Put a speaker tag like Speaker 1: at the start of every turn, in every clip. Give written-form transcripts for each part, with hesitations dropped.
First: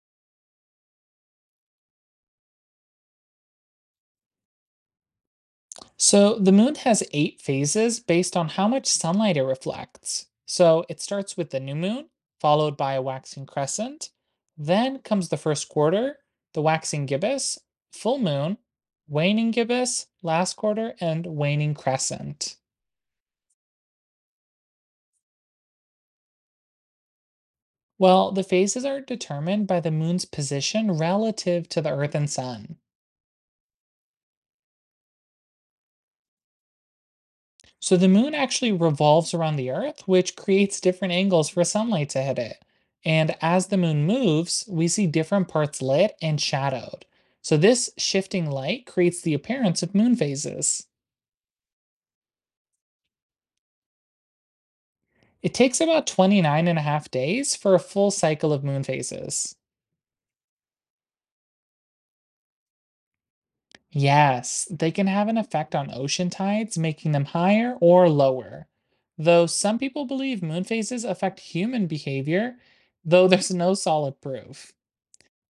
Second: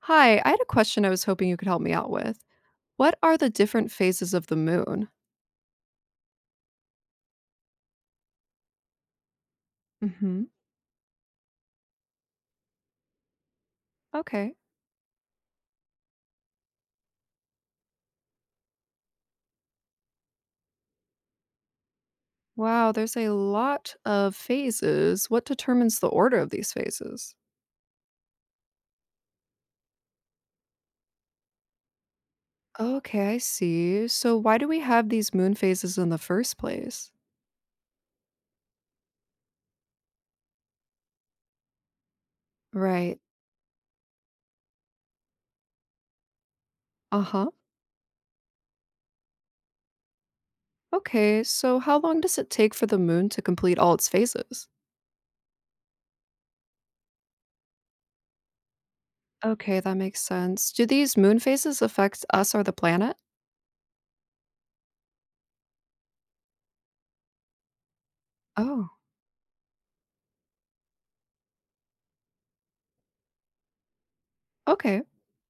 Speaker 1: Hi, I had a question I was hoping you could help me out with. What are the different phases of the moon?
Speaker 2: So the moon has eight phases based on how much sunlight it reflects.
Speaker 1: Hmm.
Speaker 2: So it starts with the new moon, followed by a waxing crescent.
Speaker 1: Okay.
Speaker 2: Then comes the first quarter, the waxing gibbous, full moon, waning gibbous, last quarter, and waning crescent.
Speaker 1: Wow, there's a lot of phases. What determines the order of these phases?
Speaker 2: Well, the phases are determined by the moon's position relative to the earth and sun.
Speaker 1: Okay, I see. So why do we have these moon phases in the first place?
Speaker 2: So the moon actually revolves around the Earth, which creates different angles for sunlight to hit it.
Speaker 1: Right.
Speaker 2: And as the moon moves, we see different parts lit and shadowed.
Speaker 1: Uh-huh.
Speaker 2: So this shifting light creates the appearance of moon phases.
Speaker 1: Okay, so how long does it take for the moon to complete all its phases?
Speaker 2: It takes about 29 and a half days for a full cycle of moon phases.
Speaker 1: Okay, that makes sense. Do these moon phases affect us or the planet?
Speaker 2: Yes, they can have an effect on ocean tides, making them higher or lower.
Speaker 1: Oh,
Speaker 2: Though some people believe moon phases affect human behavior, though there's no solid proof.
Speaker 1: okay.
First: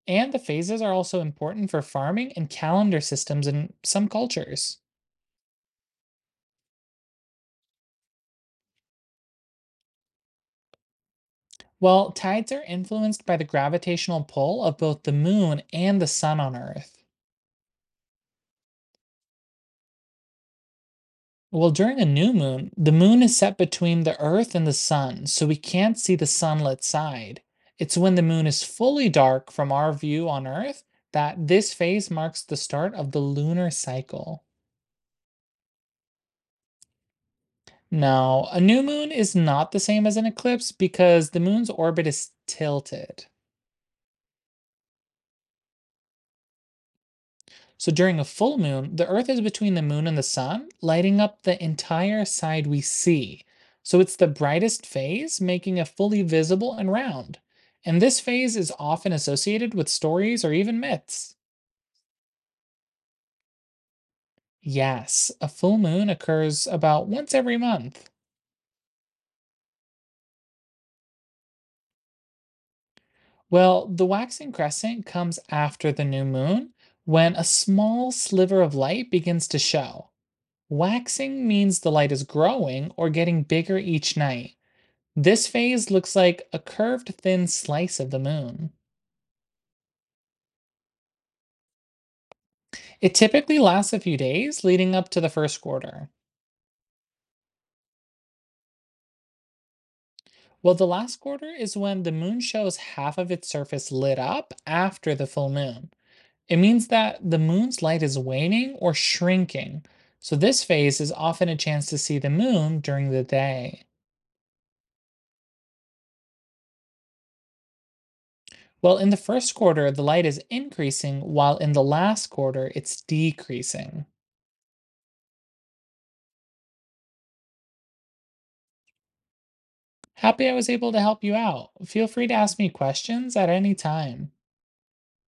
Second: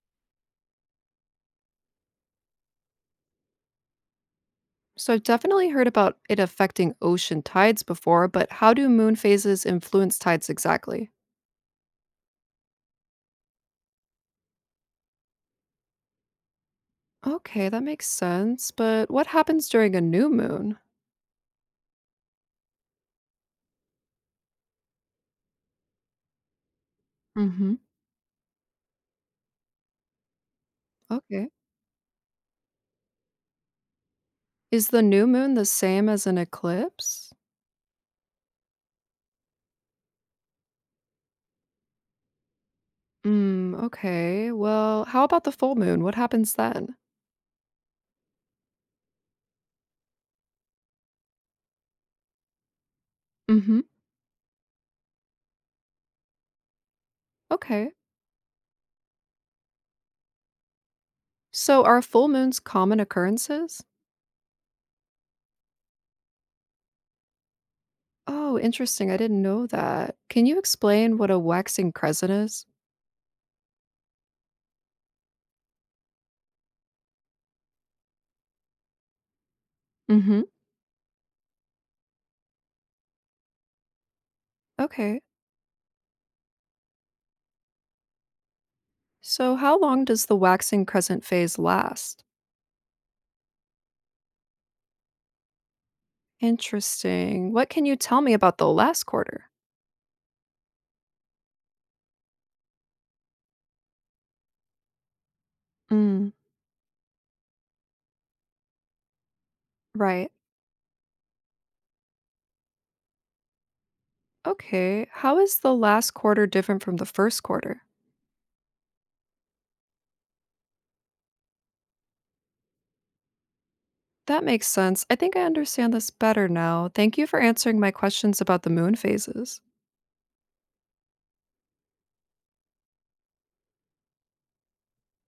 Speaker 2: And the phases are also important for farming and calendar systems in some cultures.
Speaker 1: So I've definitely heard about it affecting ocean tides before, but how do moon phases influence tides exactly?
Speaker 2: Well, tides are influenced by the gravitational pull of both the moon and the sun on Earth.
Speaker 1: Okay, that makes sense. But what happens during a new moon?
Speaker 2: Well, during a new moon, the moon is set between the Earth and the sun, so we can't see the sunlit side.
Speaker 1: Hmm.
Speaker 2: It's when the moon is fully dark from our view on Earth that
Speaker 1: Okay.
Speaker 2: this phase marks the start of the lunar cycle.
Speaker 1: Is the new moon the same as an eclipse?
Speaker 2: Now, a new moon is not the same as an eclipse because the moon's orbit is tilted.
Speaker 1: Hmm, okay. Well, how about the full moon? What happens then?
Speaker 2: So during a full moon, the Earth is between the moon and the sun, lighting up the entire side we see.
Speaker 1: Hmm.
Speaker 2: So it's the brightest phase, making it fully visible and round.
Speaker 1: Okay.
Speaker 2: And this phase is often associated with stories or even myths.
Speaker 1: So are full moons common occurrences?
Speaker 2: Yes, a full moon occurs about once every month.
Speaker 1: Oh, interesting. I didn't know that. Can you explain what a waxing crescent is?
Speaker 2: Well, the waxing crescent comes after the new moon when a small sliver of light begins to show.
Speaker 1: Hmm.
Speaker 2: Waxing means the light is growing or getting bigger each night.
Speaker 1: Okay.
Speaker 2: This phase looks like a curved thin slice of the moon.
Speaker 1: So, how long does the waxing crescent phase last?
Speaker 2: It typically lasts a few days leading up to the first quarter.
Speaker 1: Interesting. What can you tell me about the last quarter?
Speaker 2: Well, the last quarter is when the moon shows half of its surface lit up after the full moon.
Speaker 1: Mm,
Speaker 2: It means that the moon's light is waning or shrinking,
Speaker 1: right.
Speaker 2: so this phase is often a chance to see the moon during the day.
Speaker 1: Okay. How is the last quarter different from the first quarter?
Speaker 2: Well, in the first quarter, the light is increasing, while in the last quarter, it's decreasing.
Speaker 1: That makes sense. I think I understand this better now. Thank you for answering my questions about the moon phases.
Speaker 2: Happy I was able to help you out. Feel free to ask me questions at any time.